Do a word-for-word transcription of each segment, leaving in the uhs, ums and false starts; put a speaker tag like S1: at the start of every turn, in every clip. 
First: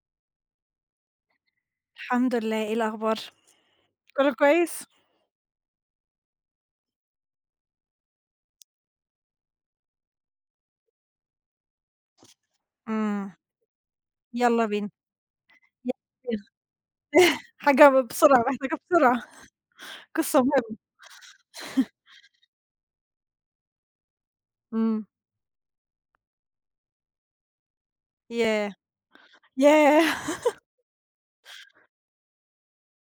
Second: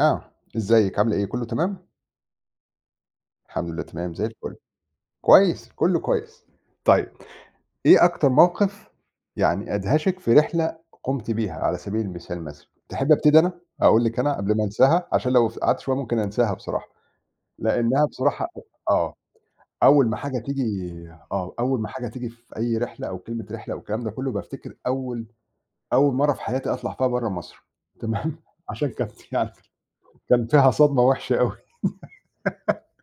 S1: آه، إزيِك عاملة إيه، كله تمام؟
S2: الحمد لله، إيه الأخبار؟
S1: الحمد لله تمام زي
S2: كُلّه
S1: الفل،
S2: كويس؟
S1: كويس، كله كويس. طيب إيه أكتر موقف يعني أدهشِك في رحلة قُمتِ بيها على سبيل المثال مثلًا؟ تحبّي
S2: إمم،
S1: أبتدي أنا، أقول لِك أنا قبل ما
S2: يالّا بينا،
S1: أنساها عشان لو ف قعدت شوية
S2: يالّا
S1: ممكن
S2: بينا،
S1: أنساها بصراحة،
S2: حاجة
S1: لإنها
S2: بسرعة،
S1: بصراحة
S2: محتاجة
S1: آه،
S2: بسرعة،
S1: أول ما حاجة
S2: قصة
S1: تيجي
S2: مهمة،
S1: آه، أول ما حاجة تيجي في أي رحلة أو كلمة رحلة أو الكلام ده كله بافتكر
S2: إمم،
S1: أول أول مرّة في حياتي أطلع فيها برّه مصر تمام،
S2: ياه!
S1: عشان كانت يعني
S2: ياه!
S1: كان فيها صدمة وحشة أوي.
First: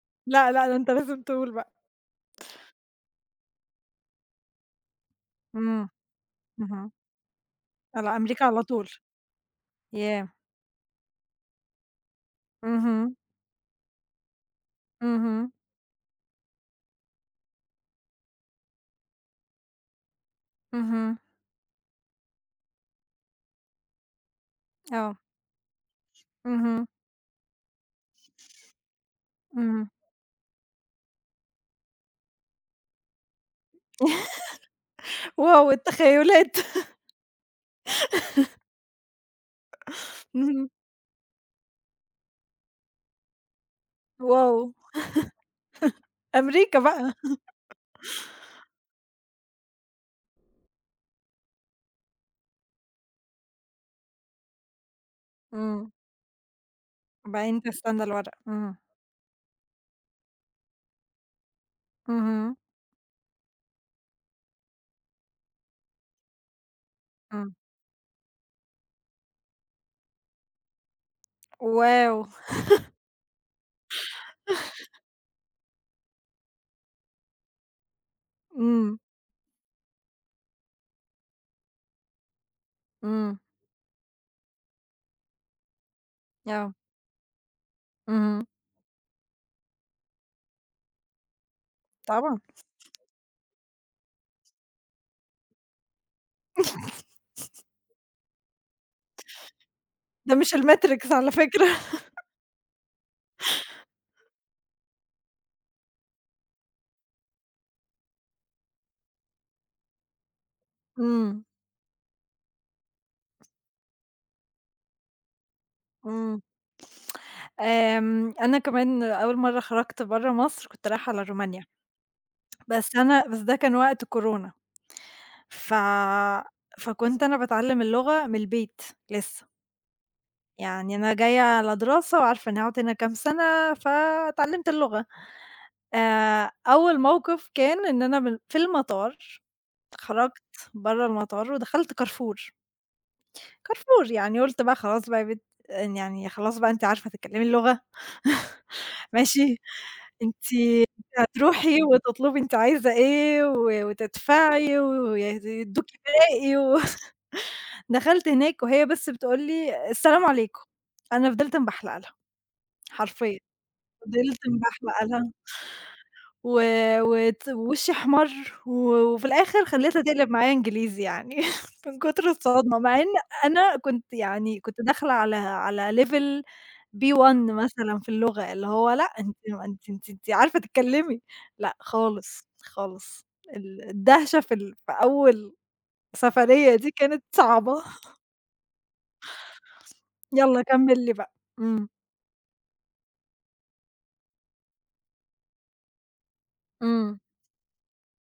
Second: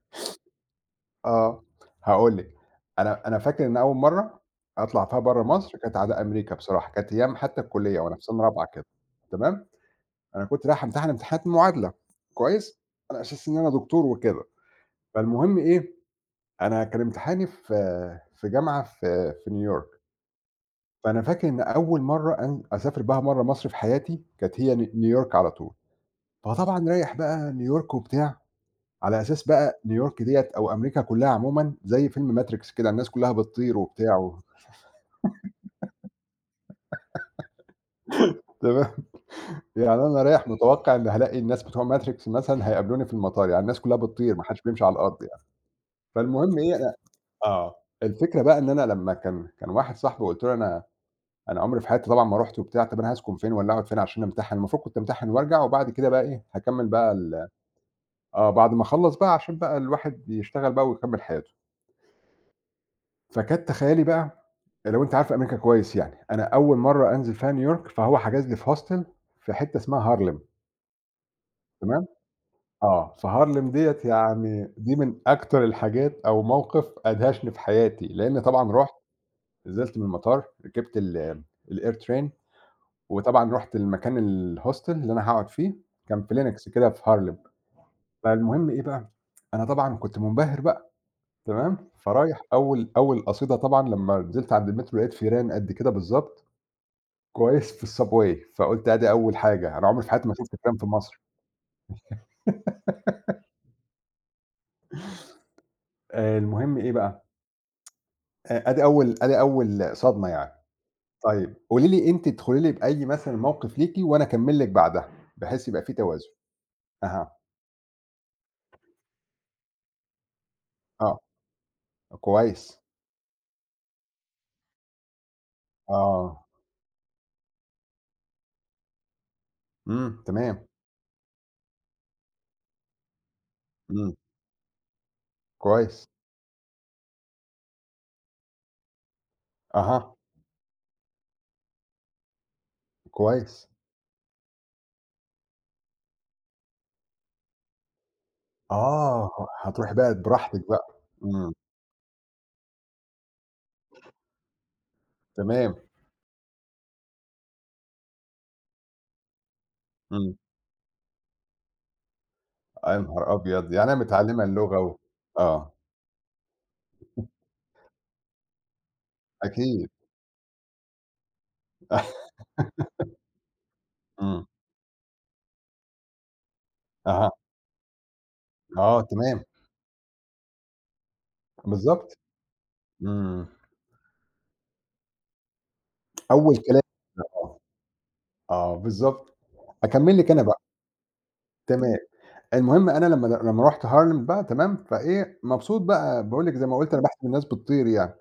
S2: لأ، لأ، ده أنت لازم تقول
S1: آه،
S2: بقى،
S1: هاقول لِك، أنا أنا فاكر إن أول مرّة أطلع فيها برّه مصر
S2: إمم،
S1: كانت على أمريكا بصراحة،
S2: اهم،
S1: كانت أيام حتى الكلية
S2: آه،
S1: وأنا
S2: لأ،
S1: في سنة
S2: أمريكا على
S1: رابعة كده،
S2: طول،
S1: تمام،
S2: ياه!
S1: أنا كنت رايح أمتحن امتحانات المعادلة، كويس،
S2: اهم،
S1: على أساس إن أنا دكتور وكده،
S2: اهم،
S1: فالمهم إيه، أنا كان امتحاني في في جامعة في في نيويورك،
S2: اهم،
S1: فأنا فاكر إن أول مرّة أن أسافر بها برّه مصر في حياتي كانت هي ن
S2: آه،
S1: نيويورك على طول،
S2: اهم،
S1: فطبعًا رايح بقى نيويورك وبتاع على أساس بقى
S2: اهم،
S1: نيويورك ديّة أو أمريكا كلّها عمومًا زي فيلم ماتريكس كده، الناس كلّها بتطير وبتاع و
S2: واو! التخيلات،
S1: تمام، يعني أنا رايح
S2: اهم،
S1: متوقع إن هالاقي الناس بتوع ماتريكس مثلًا هيقابلوني في المطار، يعني الناس كلّها بتطير ما
S2: واو!
S1: حدش بيمشي على الأرض يعني. فالمهم إيه
S2: أمريكا
S1: أنا
S2: بقى،
S1: آه، الفكرة بقى إن أنا لمّا كان كان واحد صاحبي قُلت له: "أنا أنا عمري في حياتي طبعًا ما رُحت وبتاع، طَب أنا هاسكن فين والّا هاقعد فين عشان أمتحن؟" المفروض كنت أمتحن وارجع
S2: إمم،
S1: وبعد كده بقى إيه، هاكمّل بقى ال
S2: وبعدين تستنى الورق،
S1: آه، بعد
S2: إمم،
S1: ما أخلّص بقى عشان بقى الواحد يشتغل بقى ويكمّل حياته.
S2: اهم،
S1: فكان تخيّلي بقى لو أنتِ عارفة أمريكا كويس يعني، أنا أول مرّة أنزل فيها
S2: إمم،
S1: نيويورك، فهو حجز لي في hostel في حتّة اسمها هارلم تمام،
S2: واو!
S1: آه، فهارلم ديّة يعني دي من أكتر الحاجات أو موقف أدهشني في حياتي، لإن طبعًا رُحت
S2: إمم،
S1: نزلت من المطار، ركبت ال الair train
S2: إمم،
S1: وطبعًا رُحت المكان الhostel اللي أنا هاقعد فيه، كان في لينكس
S2: آه،
S1: كده في هارلم،
S2: اهم.
S1: فالمهم إيه بقى، أنا طبعًا كنت منبهر بقى تمام،
S2: طبعًا،
S1: فرايح أول أول قصيدة طبعًا لمّا نزلت عند المترو لقيت فيران قد كده بالضبط كويس في الsubway، فقُلت آدي أول حاجة، أنا عمري في حياتي ما
S2: ده مش
S1: شُفت ترام في
S2: الMatrix
S1: مصر.
S2: على فكرة.
S1: آآ المهم إيه بقى، آآ آدي أول آدي أول صدمة يعني.
S2: إمم،
S1: طيب قولي لي أنتِ ادخلي لي بأي مثلًا موقف ليكِ وأنا أكمّل لِك بعدها، بحيث يبقى في توازن.
S2: إمم.
S1: أها،
S2: آمم، أنا كمان أول مرّة خرجت برّه مصر كنت رايحة
S1: آه،
S2: على رومانيا،
S1: كويس،
S2: بس أنا بس ده كان وقت كورونا، ف
S1: آه،
S2: فكنت أنا باتعلّم اللغة من البيت لسه،
S1: إمم، تمام،
S2: يعني أنا جاية على دراسة وعارفة إنّي هاقعد هنا كام سَنة،
S1: إمم،
S2: فاتعلّمت اللغة.
S1: كويس،
S2: آآ، أول موقِف كان إن أنا من في المطار،
S1: أها،
S2: خرجت برّه المطار ودخلت كارفور.
S1: كويس،
S2: كارفور، يعني قُلت بقى خلاص بقى يا بت، يعني خلاص بقى أنتِ عارفة تتكلمي اللغة،
S1: آه،
S2: ماشي،
S1: هتروحي بقى
S2: أنتِ
S1: براحتِك بقى، إمم،
S2: هتروحي وتطلبي أنتِ عايزة إيه و وتدفعي ويد
S1: تمام،
S2: يدوكِ باقي و دخلت هناك وهي بس بتقول لي: "السلام
S1: إمم،
S2: عليكم." أنا فضلت مبحلقة لها،
S1: يا نهار
S2: حرفيًا
S1: أبيض! يعني هي
S2: فضلت
S1: متعلّمة اللغة و
S2: مبحلقة لها.
S1: آه،
S2: و وت ووشّي أحمر و وفي الآخر
S1: أكيد،
S2: خلّيتها تقلب معايا إنجليزي يعني من كتر الصدمة، مع إن أنا كنت
S1: إمم،
S2: يعني كنت داخلة على على level
S1: أها.
S2: بي ون مثلًا في اللغة، اللي هو
S1: آه
S2: لأ أنتِ
S1: تمام،
S2: ما أنتِ أنتِ أنتِ عارفة تتكلّمي، لأ
S1: بالضبط،
S2: خالص، خالص
S1: إمم،
S2: ال الدهشة في ال في أول
S1: أول
S2: سفرية
S1: كلام
S2: دي كانت
S1: آه،
S2: صعبة.
S1: آه بالضبط، أكمّل لِك أنا بقى،
S2: يالّا كمّل لي بقى. إمم،
S1: تمام، المهم أنا لمّا لمّا رُحت هارلِم بقى تمام، فإيه مبسوط بقى باقول لِك زي ما قُلت أنا
S2: إمم،
S1: باحسب الناس بتطير يعني،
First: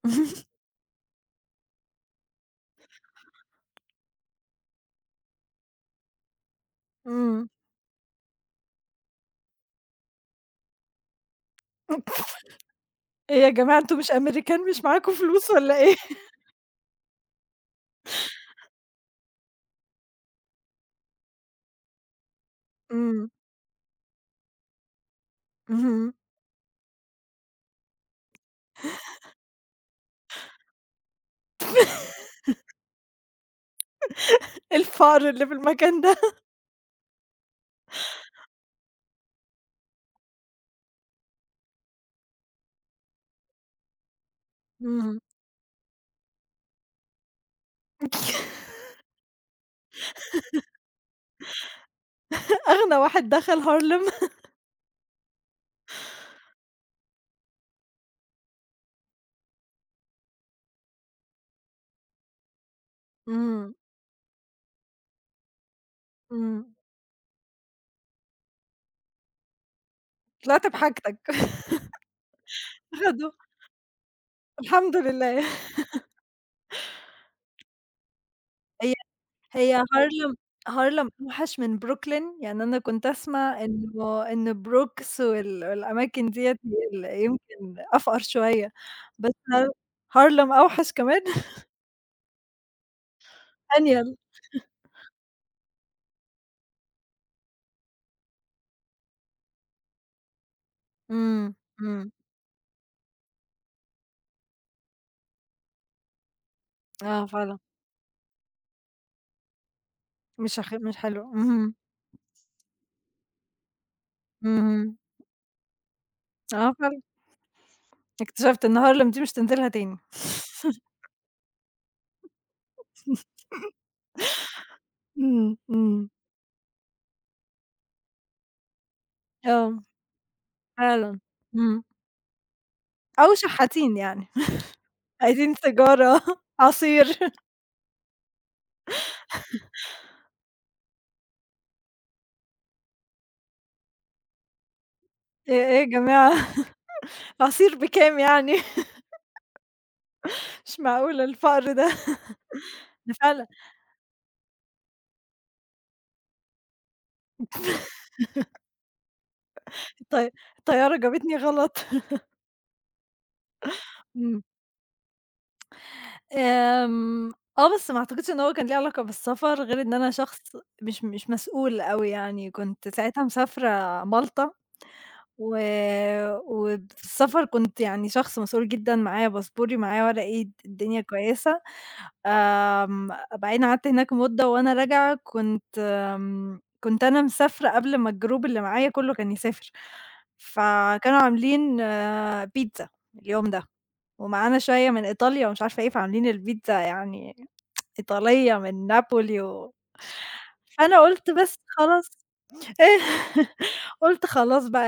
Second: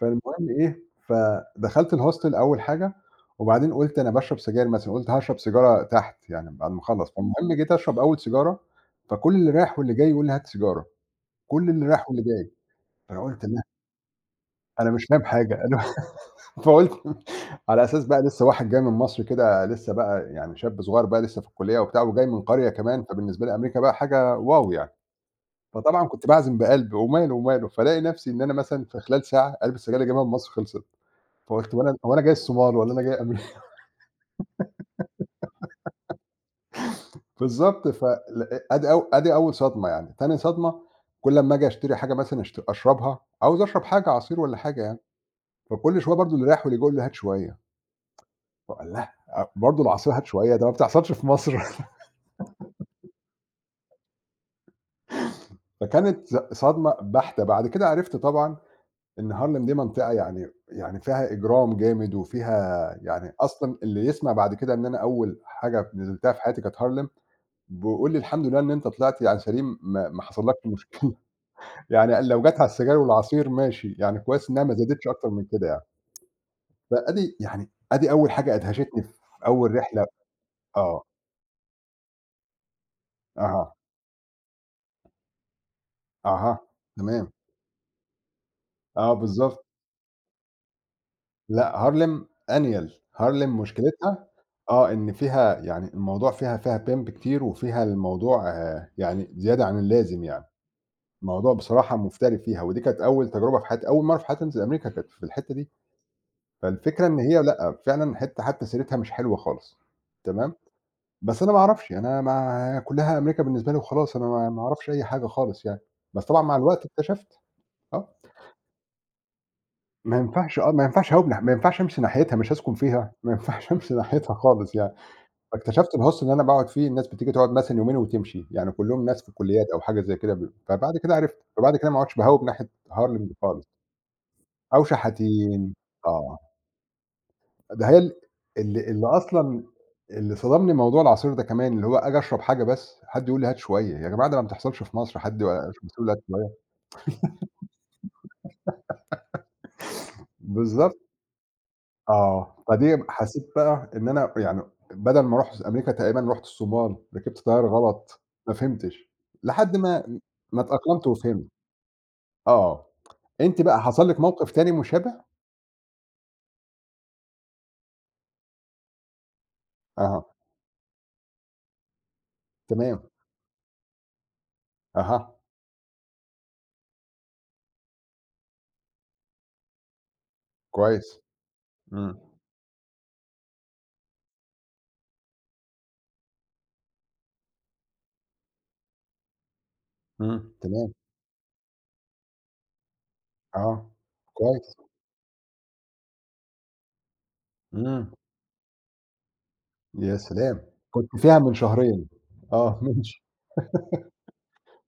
S1: فالمهم إيه، فدخلت الhostel أول حاجة، وبعدين قُلت أنا باشرب سجاير مثلًا، قُلت هاشرب سيجارة تحت يعني بعد ما أخلّص،
S2: إمم.
S1: فالمهم جيت أشرب أول سيجارة، فكل اللي رايح واللي جاي يقول لي هات سيجارة، كل اللي رايح واللي جاي، فأنا
S2: إيه
S1: قُلت
S2: يا
S1: لأ،
S2: جماعة أنتم مش أمريكان مش
S1: أنا مش
S2: معاكم
S1: فاهم
S2: فلوس
S1: حاجة أنا
S2: والّا إيه؟
S1: فقُلت على أساس بقى لسه واحد جاي من مصر كده لسه بقى يعني شاب صغير بقى لسه في الكلية وبتاع، وجاي من قرية كمان،
S2: إمم،
S1: فبالنسبة لي أمريكا بقى حاجة واو يعني، فطبعًا
S2: اهم.
S1: كنت باعزم بقلب وماله وماله، فالاقي نفسي إن أنا مثلًا في خلال ساعة علبة السجاير اللي جايبها من مصر خلصت، فقُلت هو أنا هو أنا جاي الصومال والّا أنا جاي أمريكا
S2: الفقر اللي في المكان ده.
S1: بالضبط ف ل أدي أو أدي أول صدمة يعني، تاني صدمة كل أمّا آجي أشتري حاجة مثلًا أشت أشربها، عاوز أشرب حاجة عصير والّا حاجة يعني،
S2: اهم.
S1: فكل شوية برضه اللي رايح واللي جاي يقول لي هات شوية، فأقول له لأ برضه العصير هات شوية ده ما بتحصلش في مصر.
S2: أغنى واحد دخل هارلِم.
S1: فكانت ص صدمة بَحتة، بعد كده عرفت طبعًا إن هارلِم دي منطقة يعني يعني فيها إجرام جامد وفيها يعني
S2: إمم،
S1: أصلًا اللي يسمع بعد كده إن أنا أول حاجة نزلتها في حياتي
S2: إمم.
S1: كانت هارلِم، بيقول لي: "الحمد لله إن أنت طلعت يعني سليم ما ما حصلكش
S2: طلعت
S1: مشكلة."
S2: بحاجتك.
S1: يعني قال لو جات على السيجارة
S2: خدوه،
S1: والعصير ماشي، يعني كويس إنها ما
S2: الحمد
S1: زادتش أكتر من
S2: لله.
S1: كده يعني. فأدي يعني أدي أول حاجة
S2: هي
S1: أدهشتني في أول
S2: هي
S1: رحلة
S2: هارلِم
S1: آه،
S2: هارلِم أوحش من بروكلين؟ يعني أنا كنت أسمع
S1: أها،
S2: إنه إن بروكس وال والأماكن ديّة
S1: أها،
S2: هي ال
S1: تمام،
S2: يمكن أفقر شوية،
S1: آه
S2: بس
S1: بالضبط.
S2: ه هارلِم أوحش كمان!
S1: لأ، هارلِم أنيَل، هارلِم
S2: أنيل.
S1: مشكلتها آه، إن فيها يعني الموضوع فيها فيها pimp كتير وفيها الموضوع آه، يعني زيادة عن اللازم يعني، الموضوع
S2: إمم،
S1: بصراحة
S2: إمم.
S1: مفتري فيها، ودي كانت أول تجربة في حياتي، أول مرّة في حياتي أنزل أمريكا كانت في الحتّة دي، فالفكرة إن
S2: آه
S1: هي
S2: فعلًا،
S1: لأ، فعلًا حتّة حتّى سيرتها مش حلوة خالص، تمام،
S2: مش أخ، مش حلو.
S1: بس أنا ما
S2: اهم،
S1: أعرفش، أنا ما كلّها أمريكا بالنسبة لي وخلاص، أنا ما ما أعرفش
S2: اهم.
S1: أي حاجة خالص يعني، بس طبعًا مع
S2: آه
S1: الوقت
S2: فعلًا،
S1: اكتشفت، آه،
S2: اكتشفت إن هارلِم دي مش تنزلها تاني.
S1: ما ينفعش آه، ما ينفعش أهوب ما ينفعش أمشي ناحيتها، مش هاسكن فيها، ما ينفعش أمشي ناحيتها خالص يعني.
S2: إمم،
S1: فاكتشفت
S2: إمم.
S1: الhostel اللي أنا باقعد فيه الناس بتيجي تقعد مثلًا يومين وتمشي، يعني كلّهم ناس في الكليات أو
S2: آه،
S1: حاجة زي كده ب فبعد كده
S2: فعلًا،
S1: عرفت، فبعد
S2: إمم.
S1: كده ما عُدتش باهوّب ناحية هارلِم
S2: أو
S1: دي خالص،
S2: شحاتين يعني،
S1: أو
S2: عايزين
S1: شحاتين
S2: سيجارة،
S1: آه،
S2: عصير
S1: ده هي ال اللي اللي أصلًا اللي صدمني موضوع العصير ده كمان، اللي هو آجي أشرب حاجة بس حد يقول لي هات شوية، يا جماعة ده ما بتحصلش في مصر حد
S2: إيه إيه يا
S1: بس يقول لي هات
S2: جماعة
S1: شوية
S2: عصير بكام يعني؟ مش
S1: بالضبط
S2: معقولة الفقر ده
S1: آه، فدي
S2: ده فعلًا
S1: حسيت بقى إن أنا يعني بدل ما أروح أمريكا تقريبًا رُحت الصومال، ركبت طيارة غلط، ما فهمتش، لحد ما
S2: الطي
S1: ما
S2: الطيارة
S1: اتأقلمت
S2: جابتني
S1: وفهمت.
S2: غلط
S1: آه. أنتِ بقى حصل لِك
S2: إمم،
S1: موقف تاني مشابه؟
S2: آمم، آه، بس ما أعتقدش إن هو كان ليه علاقة بالسفر، غير إن أنا
S1: أها،
S2: شخص مش مش مسؤول أوي يعني، كنت
S1: تمام،
S2: ساعتها مسافرة مالطا
S1: أها،
S2: و وفي السفر كنت يعني شخص مسؤول جدًا، معايا باسبوري، معايا ورقي، الدنيا
S1: كويس.
S2: كويسة.
S1: إمم،
S2: آمم، بعدين قعدت هناك مدة وأنا راجعة كنت آمم، كنت أنا مسافرة قبل ما الجروب اللي معايا كلّه كان يسافر،
S1: إمم، تمام،
S2: فكانوا عاملين آه، بيتزا اليوم ده،
S1: آه،
S2: ومعانا
S1: كويس،
S2: شوية من إيطاليا ومش عارفة إيه، فعاملين البيتزا يعني
S1: إمم،
S2: إيطالية من نابولي و
S1: يا سلام!
S2: فأنا
S1: كنت
S2: قُلت
S1: فيها من
S2: بس
S1: شهرين،
S2: خلاص
S1: آه، ماشي،
S2: قُلت خلاص بقى،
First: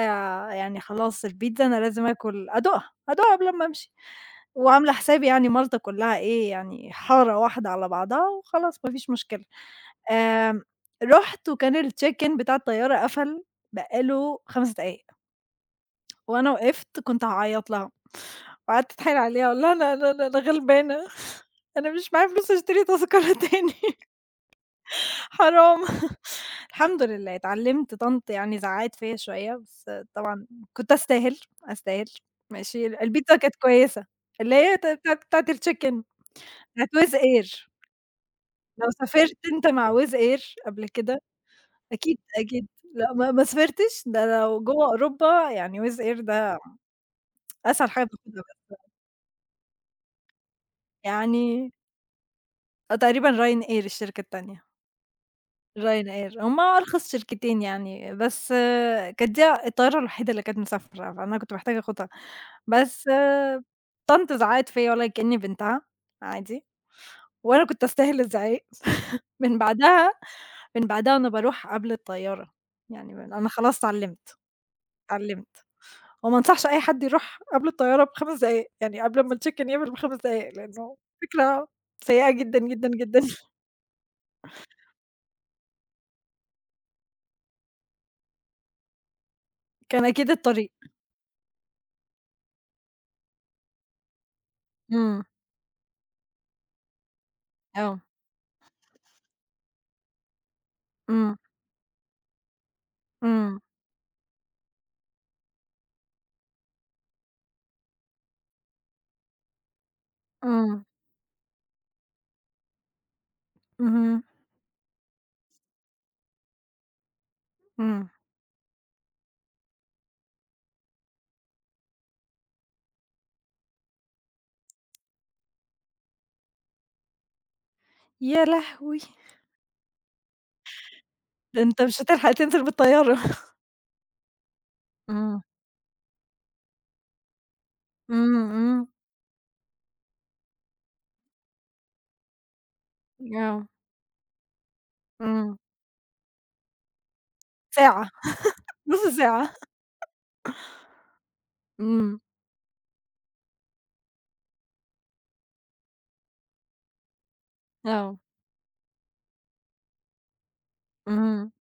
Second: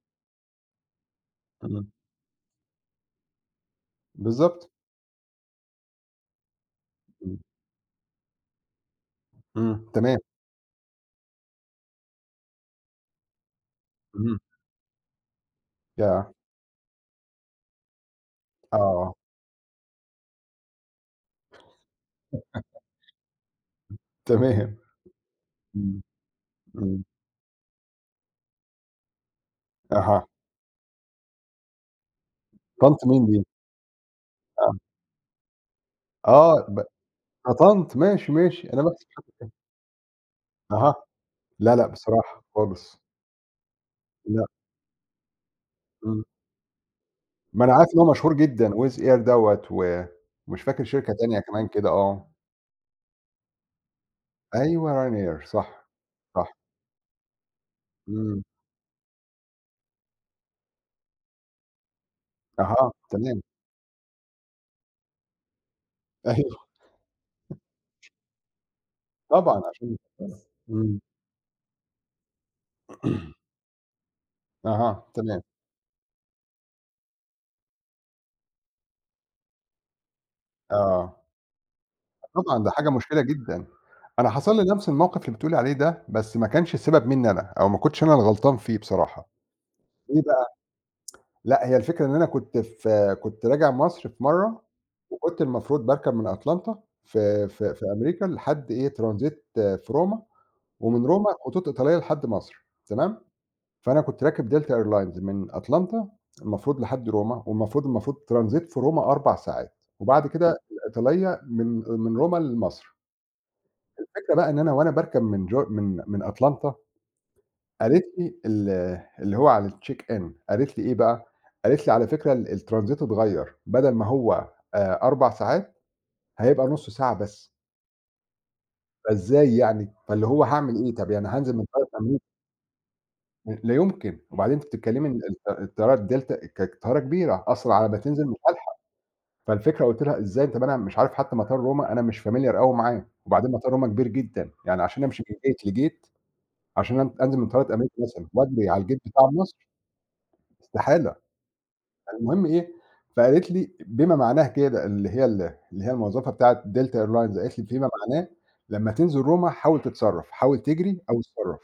S2: يعني خلاص البيتزا أنا
S1: إمم،
S2: لازم آكل أدوقها، أدوقها قبل أمّا أمشي،
S1: بالضبط،
S2: وعاملة حسابي يعني مالطا كلّها إيه، يعني
S1: إمم،
S2: حارة واحدة على بعضها وخلاص ما فيش مشكلة.
S1: إمم، تمام،
S2: آمم، رُحت وكان الcheck in بتاع الطيارة قفل بقى
S1: إمم،
S2: له 5 دقايق،
S1: ياه!
S2: وأنا وقفت كنت هاعيّط لها، وقعدت
S1: آه،
S2: أتحايل عليها أقول لها: "أنا أنا أنا أنا غلبانة، أنا مش معايا فلوس أشتري تذكرة تاني."
S1: تمام،
S2: حرام
S1: إمم، إمم،
S2: الحمد لله اتعلّمت. طنط يعني زعّقت فيّا شوية، بس
S1: أها،
S2: كنت أستاهل، أستاهل ماشي،
S1: طنط مين
S2: البيتزا
S1: دي؟
S2: كانت كويسة، اللي هي
S1: آه،
S2: ت بتاعة بتاعة الchicken،
S1: آه، ب
S2: بتاعة wizz
S1: آه،
S2: air.
S1: طنط ماشي، ماشي، أنا
S2: لو
S1: باحسب
S2: سافرت أنت مع wizz air قبل
S1: أها،
S2: كده؟
S1: لا، لأ،
S2: أكيد،
S1: بصراحة
S2: أكيد.
S1: خالص،
S2: لأ، ما ما سافرتش، ده
S1: لأ،
S2: لو جوّه أوروبا يعني wizz air
S1: إمم.
S2: ده
S1: ما أنا عارف
S2: أسهل
S1: إن
S2: حاجة
S1: هو مشهور
S2: باخدها،
S1: جدًا Wizz Air دوّة و ومش فاكر شركة تانية كمان
S2: يعني
S1: كده آه.
S2: آه تقريبًا ryanair الشركة التانية،
S1: أيوه Ryanair صح،
S2: ryanair
S1: صح.
S2: هُم أرخص شركتين يعني،
S1: إمم.
S2: بس آه، كانت دي الطيارة الوحيدة اللي كانت مسافرة، فأنا كنت محتاجة آخدها.
S1: أها،
S2: بس
S1: تمام.
S2: آه، طنط زعقت فيّا والله كإنّي بنتها، عادي،
S1: أيوه
S2: وأنا كنت أستاهل الزعيق. من
S1: طبعًا عشان
S2: بعدها من
S1: إمم.
S2: بعدها وأنا باروح قبل الطيارة، يعني م أنا خلاص اتعلّمت،
S1: أها، تمام.
S2: اتعلّمت وما أنصحش أي حد يروح قبل الطيارة بخمس دقايق، يعني قبل أمّا الcheck in يعمل بخمس دقايق، لإنه
S1: آه.
S2: فكرة سيئة جدًا،
S1: طبعًا ده
S2: جدًا،
S1: حاجة
S2: جدًا.
S1: مشكلة جدًا. أنا حصل لي نفس الموقف اللي بتقولي عليه ده، بس ما كانش السبب منّي أنا، أو ما كنتش أنا الغلطان فيه بصراحة.
S2: كان
S1: ليه
S2: أكيد
S1: بقى؟
S2: الطريق.
S1: لأ، هي الفكرة إن أنا كنت في كنت راجع مصر في مرّة،
S2: إمم،
S1: وكنت المفروض باركب من أتلانتا في في في
S2: آه،
S1: أمريكا لحد إيه transit في روما. ومن روما
S2: إمم،
S1: خطوط إيطالية لحد مصر، تمام؟
S2: إمم،
S1: فأنا كنت راكب Delta Airlines من أتلانتا المفروض لحد روما، والمفروض المفروض ترانزيت في روما أربع ساعات، وبعد كده
S2: إمم،
S1: الإيطالية من من روما لمصر.
S2: اهم،
S1: الفكرة بقى إن أنا وأنا باركب من جو من من أتلانتا قالت
S2: إمم.
S1: لي ال اللي هو على الcheck in قالت لي إيه بقى، قالت لي على فكرة ال الترانزيت اتغيّر، بدل ما هو آآ أربع ساعات هيبقى نُص ساعة بس،
S2: يا لهوي!
S1: فإزاي يعني؟ فاللي هو هاعمل إيه؟ طب يعني هانزل من
S2: ده أنت
S1: القاهره
S2: مش هتلحق تنزل بالطيارة.
S1: لا يمكن، وبعدين أنتِ بتتكلمي إن
S2: إمم،
S1: الط الطيارة الدلتا كانت طيارة كبيرة، أصلًا على ما تنزل مش
S2: إمم،
S1: هالحق،
S2: إمم،
S1: فالفكرة قُلت لها إزاي طب أنا مش عارف حتى مطار روما أنا مش familiar أوي معاه، وبعدين
S2: آه.
S1: مطار روما كبير جدًا، يعني عشان أمشي من
S2: إمم.
S1: gate لgate عشان أن أنزل من طيارة أمريكا
S2: ساعة،
S1: مثلًا وأجري على الgate
S2: نُص
S1: بتاع
S2: ساعة.
S1: مصر استحالة،
S2: إمم،
S1: المهم إيه، فقالت لي بما معناه كده اللي هي ال اللي هي الموظفة بتاعة Delta Airlines قالت لي فيما
S2: آه،
S1: معناه لمّا تنزل روما حاول تتصرّف، حاول تجري أو
S2: اهم،
S1: اتصرّف،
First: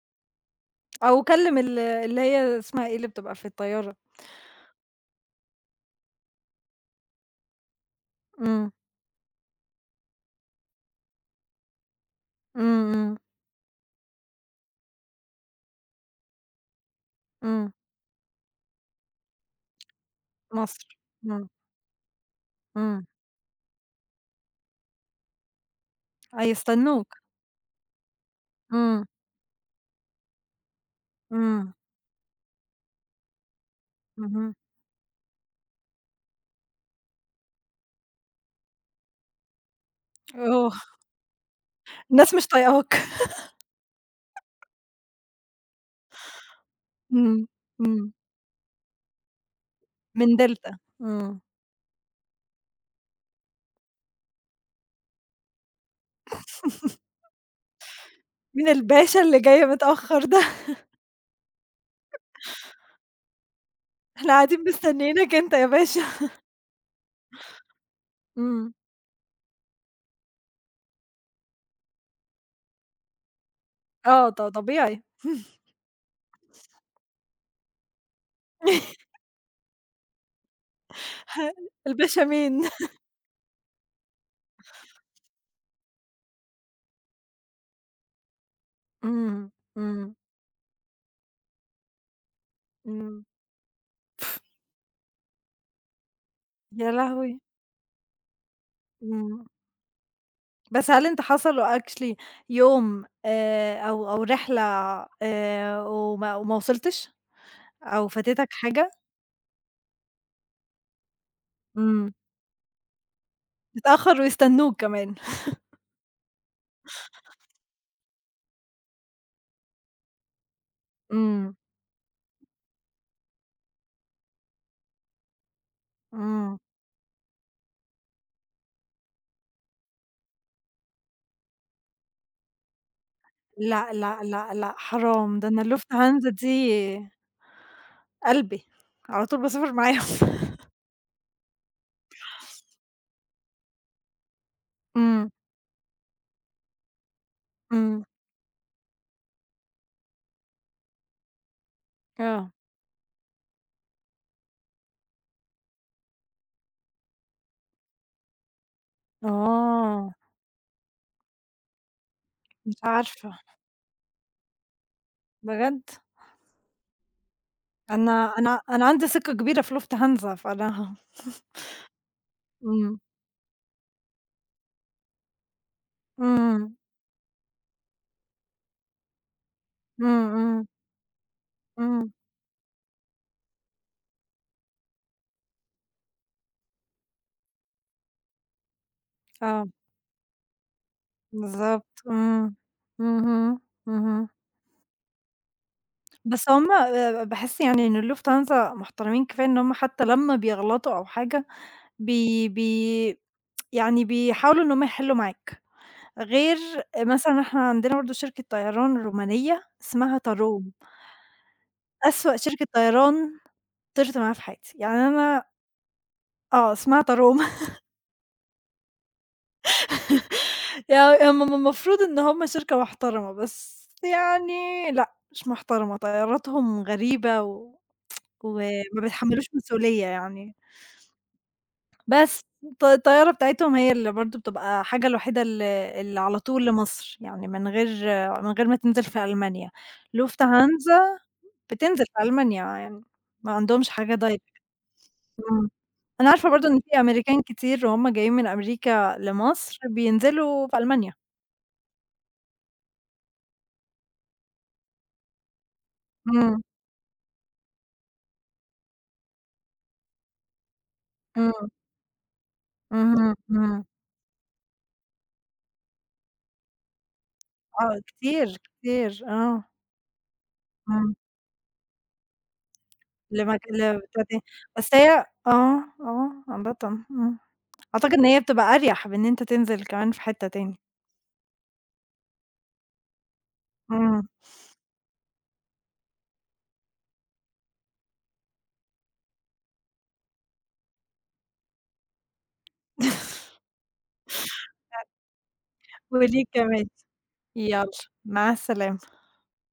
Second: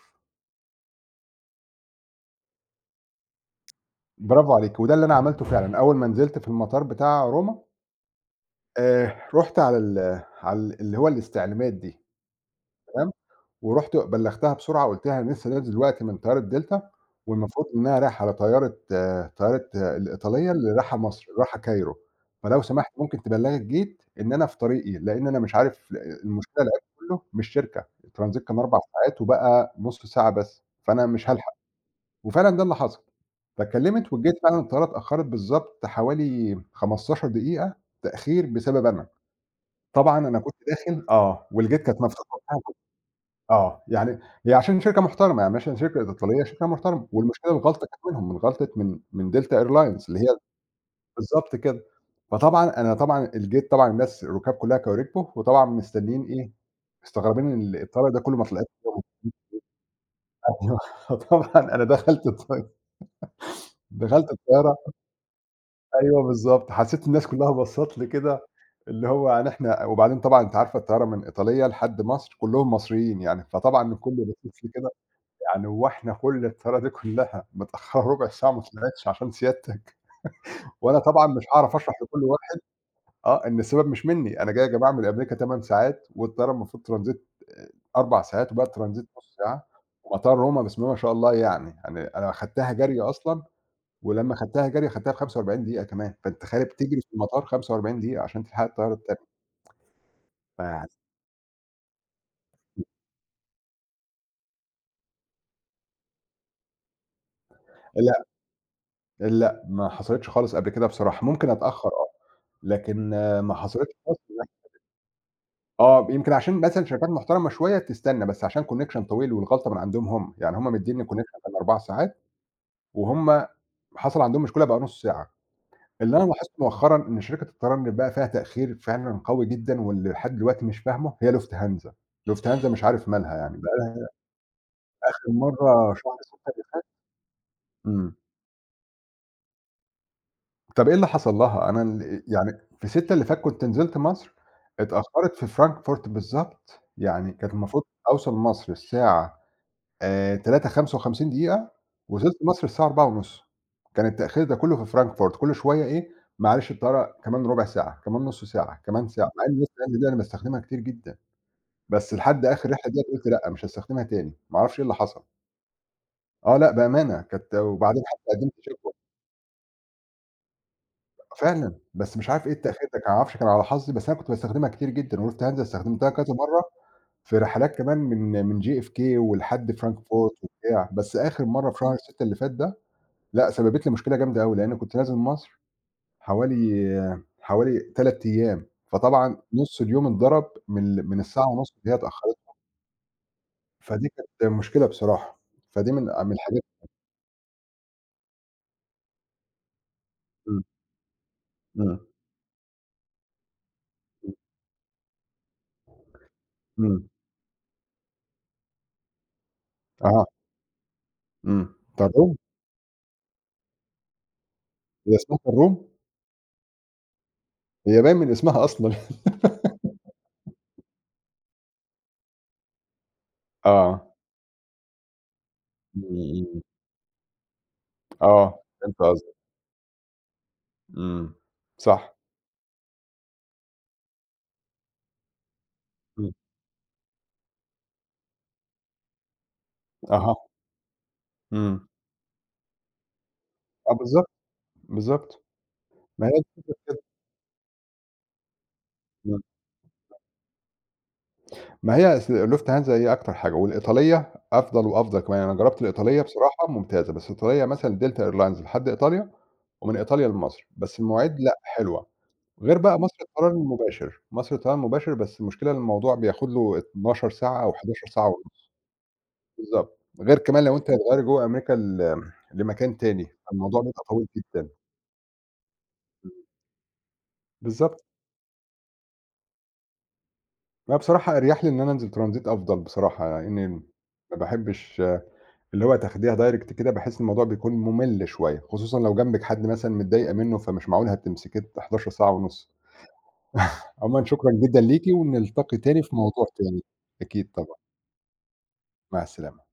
S2: أو كلّم ال اللي هي اسمها إيه اللي بتبقى في الطيارة؟
S1: برافو عليكِ، وده اللي أنا عملته فعلًا، أول ما نزلت في المطار بتاع روما
S2: إمم،
S1: آآ، رُحت على ال على ال اللي هو الاستعلامات دي
S2: إمم،
S1: تمام،
S2: إمم،
S1: ورُحت بلّغتها بسرعة وقُلت لها أنا لسه نازل دلوقتي من طيارة دلتا والمفروض
S2: إمم،
S1: إنها رايحة على طيارة طيارة الإيطالية اللي
S2: مصر،
S1: رايحة مصر،
S2: إمم،
S1: رايحة كايرو، فلو سمحتِ
S2: إمم،
S1: ممكن تبلّغي الgate إن أنا في طريقي، لإن أنا مش عارف المشكلة الأكل
S2: هيستنوك،
S1: كله مش شركة، الترانزيت كان أربع
S2: إمم،
S1: ساعات وبقى نُص ساعة بس، فأنا مش هالحق،
S2: إمم،
S1: وفعلًا ده اللي حصل، فكلمت والgate
S2: اهم،
S1: فعلًا الطيارة اتأخرت بالضبط حوالي خمستاشر دقيقة تأخير بسبب أنا. طبعًا أنا كنت
S2: آه،
S1: داخل آه، والgate كانت
S2: الناس
S1: مفتوحة
S2: مش طايقاك.
S1: آه، يعني هي عشان شركة محترمة، يعني مثلًا شركة إيطالية شركة محترمة،
S2: إمم،
S1: والمشكلة الغلطة كانت
S2: إمم،
S1: منهم، من غلطة من من دلتا إيرلاينز اللي هي
S2: من دلتا، إمم.
S1: بالضبط كده، فطبعًا أنا طبعًا الgate طبعًا الناس الركاب كلها كانوا ركبوا، وطبعًا مستنيين إيه، مستغربين إن الطيارة ده كله ما طلعت
S2: مين الباشا اللي جاي متأخر ده؟
S1: أيوه، فطبعًا أنا دخلت الط دخلت
S2: إحنا قاعدين
S1: الطيارة
S2: مستنيينك أنت يا باشا.
S1: أيوه بالضبط، حسيت الناس كلها بصّت لي كده،
S2: إمم،
S1: اللي هو يعني إحنا وبعدين طبعًا أنتِ عارفة الطيارة من إيطاليا لحد مصر كلّهم مصريين يعني، فطبعًا الكل
S2: آه، ط
S1: باصص لي كده
S2: طبيعي.
S1: يعني هو إحنا كل الطريقة دي كلّها متأخّرة ربع ساعة وما طلعتش عشان سيادتك، وأنا طبعًا مش
S2: ه
S1: هاعرف أشرح لكل
S2: الباشا
S1: واحد
S2: مين؟
S1: آه، إن السبب مش منّي، أنا جاي يا جماعة من أمريكا ثماني ساعات والطيارة المفروض ترانزيت آآ أربع ساعات وبقى الترانزيت نُص
S2: إمم،
S1: ساعة،
S2: إمم،
S1: ومطار روما بسم الله ما شاء الله يعني، يعني أنا خدتها جري
S2: إمم،
S1: أصلًا ولمّا خدتها جري خدتها ب45 دقيقة كمان، فأنت تخيّل
S2: يا
S1: بتجري في
S2: لهوي!
S1: المطار خمسة وأربعين دقيقة عشان تلحق الطيارة التانية،
S2: إمم،
S1: فيعني
S2: بس هل أنت حصل له actually يوم آآ، أو أو رحلة، آآ، وما وما وصلتش أو
S1: لأ،
S2: فاتتك حاجة؟
S1: لأ، ما حصلتش خالص قبل كده بصراحة، ممكن أتأخّر آه،
S2: إمم،
S1: لكن آه، ما حصلتش خالص
S2: تتأخر ويستنوك كمان.
S1: آه، يمكن عشان مثلًا شركات محترمة شوية تستنى، بس عشان connection طويل والغلطة من عندهم هم، يعني هم مدّيني connection
S2: إمم،
S1: كان أربع ساعات وهم حصل عندهم مشكلة بقى نُص ساعة. اللي أنا لاحظته
S2: إمم،
S1: مؤخرًا إن شركة الطيران اللي بقى فيها تأخير فعلًا قوي جدًا واللي لحد دلوقتي مش فاهمه هي لوفتهانزا، لوفتهانزا مش عارف مالها يعني بقى
S2: لأ، لأ، لأ، لأ،
S1: لها آخر
S2: حرام. ده أنا
S1: مرة شهر
S2: الlufthansa
S1: ستة اللي
S2: دي
S1: ف إمم.
S2: قلبي، على طول باسافر معاهم.
S1: طَب إيه اللي حصل لها؟ أنا ال يعني في ستة اللي فات كنت نزلت مصر،
S2: إمم،
S1: اتأخرت في Frankfurt بالضبط، يعني كانت المفروض
S2: إمم،
S1: أوصل مصر الساعة آآ ثلاثة وخمسة وخمسين دقيقة، وصلت
S2: آه،
S1: مصر الساعة أربعة ونص كان التأخير ده كلّه في فرانكفورت، كل شوية إيه، معلش الطيارة كمان ربع ساعة، كمان نُص ساعة، كمان ساعة، مع إن النُص ساعة
S2: آه،
S1: دي أنا باستخدمها كتير جدًا، بس لحد آخر
S2: مش
S1: رحلة ديّة قُلت
S2: عارفة،
S1: لأ، مش هاستخدمها تاني، ما أعرفش إيه اللي حصل.
S2: بجد؟
S1: آه لأ، بأمانة كانت وبعدين حتى
S2: أنا
S1: قدّمت
S2: أنا أنا
S1: شكوى
S2: عندي ثقة كبيرة في الlufthansa، فأنا
S1: فعلًا، بس مش عارف إيه التأخير ده،
S2: إمم،
S1: كان ما أعرفش كان على حظي، بس أنا كنت باستخدمها كتير جدًا، وقُلت هانزل استخدمتها كذا مرّة
S2: إمم،
S1: في رحلات كمان من من جي إف كي ولحد
S2: إمم،
S1: فرانكفورت
S2: إمم،
S1: وبتاع، بس آخر مرّة في شهر
S2: إمم،
S1: ستة اللي فات ده لأ، سببت لي مشكلة جامدة أوي، لإن كنت نازل مصر حوالي حوالي ثلاثة أيام، فطبعًا
S2: آه.
S1: نُص اليوم اتضرب من ال من الساعة ونُص اللي
S2: بالضبط،
S1: هي اتأخرت،
S2: إمم، اهم،
S1: فدي
S2: اهم.
S1: كانت مشكلة بصراحة، فدي من من
S2: بس
S1: الحاجات
S2: هُم آآ، باحس يعني إن الlufthansa محترمين كفاية إن هُم حتى لمّا
S1: إمم،
S2: بيغلطوا أو حاجة،
S1: إمم،
S2: بي بي يعني بيحاولوا إن هُم يحلّوا معاك، غير
S1: إمم،
S2: مثلًا إحنا عندنا برضه شركة طيران رومانية اسمها
S1: أها،
S2: تاروم،
S1: إمم، طَب
S2: أسوأ شركة طيران طِرت معاها في حياتي، يعني
S1: هي اسمها
S2: أنا
S1: طَرّوم؟
S2: آه، اسمها تاروم.
S1: هي باين من اسمها أصلًا.
S2: يعني هُم م المفروض إن هُم شركة محترمة، بس
S1: آه،
S2: يعني لأ، مش محترمة،
S1: إمم، إمم،
S2: طياراتهم غريبة و
S1: آه،
S2: وما
S1: فهمت قصدك،
S2: بيتحمّلوش مسؤولية يعني،
S1: إمم، صح،
S2: بس الط الطيارة بتاعتهم هي اللي برضه بتبقى حاجة الوحيدة ال اللي
S1: إمم،
S2: على طول لمصر، يعني من غير من غير ما تنزل في ألمانيا،
S1: أها،
S2: lufthansa
S1: إمم،
S2: بتنزل في ألمانيا يعني، ما عندهمش
S1: آه
S2: حاجة
S1: بالضبط،
S2: direct.
S1: بالضبط،
S2: إمم،
S1: ما
S2: أنا
S1: هي
S2: عارفة برضه
S1: الفكرة
S2: إن
S1: في
S2: في أمريكان كتير وهُم جايين من أمريكا
S1: كده.
S2: لمصر بينزلوا في ألمانيا،
S1: ما هي أصل لوفتهانزا هي أكتر حاجة، والإيطالية أفضل وأفضل كمان، أنا جرّبت الإيطالية
S2: إمم،
S1: بصراحة ممتازة، بس الإيطالية مثلًا دلتا airlines لحد إيطاليا، ومن إيطاليا لمصر، بس المواعيد
S2: إمم،
S1: لأ حلوة، غير بقى مصر
S2: اهم،
S1: الطيران
S2: إمم،
S1: المباشر، مصر الطيران المباشر بس المشكلة إن الموضوع بياخد له اتناشر ساعة أو
S2: آه
S1: حداشر ساعة
S2: كتير،
S1: ونُص،
S2: كتير، آه،
S1: بالضبط، غير كمان لو أنت
S2: إمم،
S1: هتغيّر جوّه أمريكا ل لمكان تاني،
S2: لمك
S1: فالموضوع
S2: ل
S1: بيبقى طويل
S2: بتاعة إيه،
S1: جدًا،
S2: بس هي آه، آه، عامةً، إمم.
S1: بالضبط،
S2: أعتقد إن هي بتبقى أريح بإن أنت تنزل كمان في حتة تاني.
S1: أنا بصراحة أريح لي إن أنا أنزل ترانزيت أفضل بصراحة، لإني
S2: إمم.
S1: ما باحبش اللي هو تاخديها direct كده باحس الموضوع بيكون مُمِل شوية، خصوصًا لو جنبِك حد مثلًا متضايقة منه، فمش معقول هتمسكيه حداشر ساعة ونُص. عمومًا شكرًا جدًا ليكِ، ونلتقي تاني في موضوع
S2: وليك
S1: تاني.
S2: كمان.
S1: أكيد طبعًا،
S2: يالّا، مع السلامة.
S1: مع السلامة.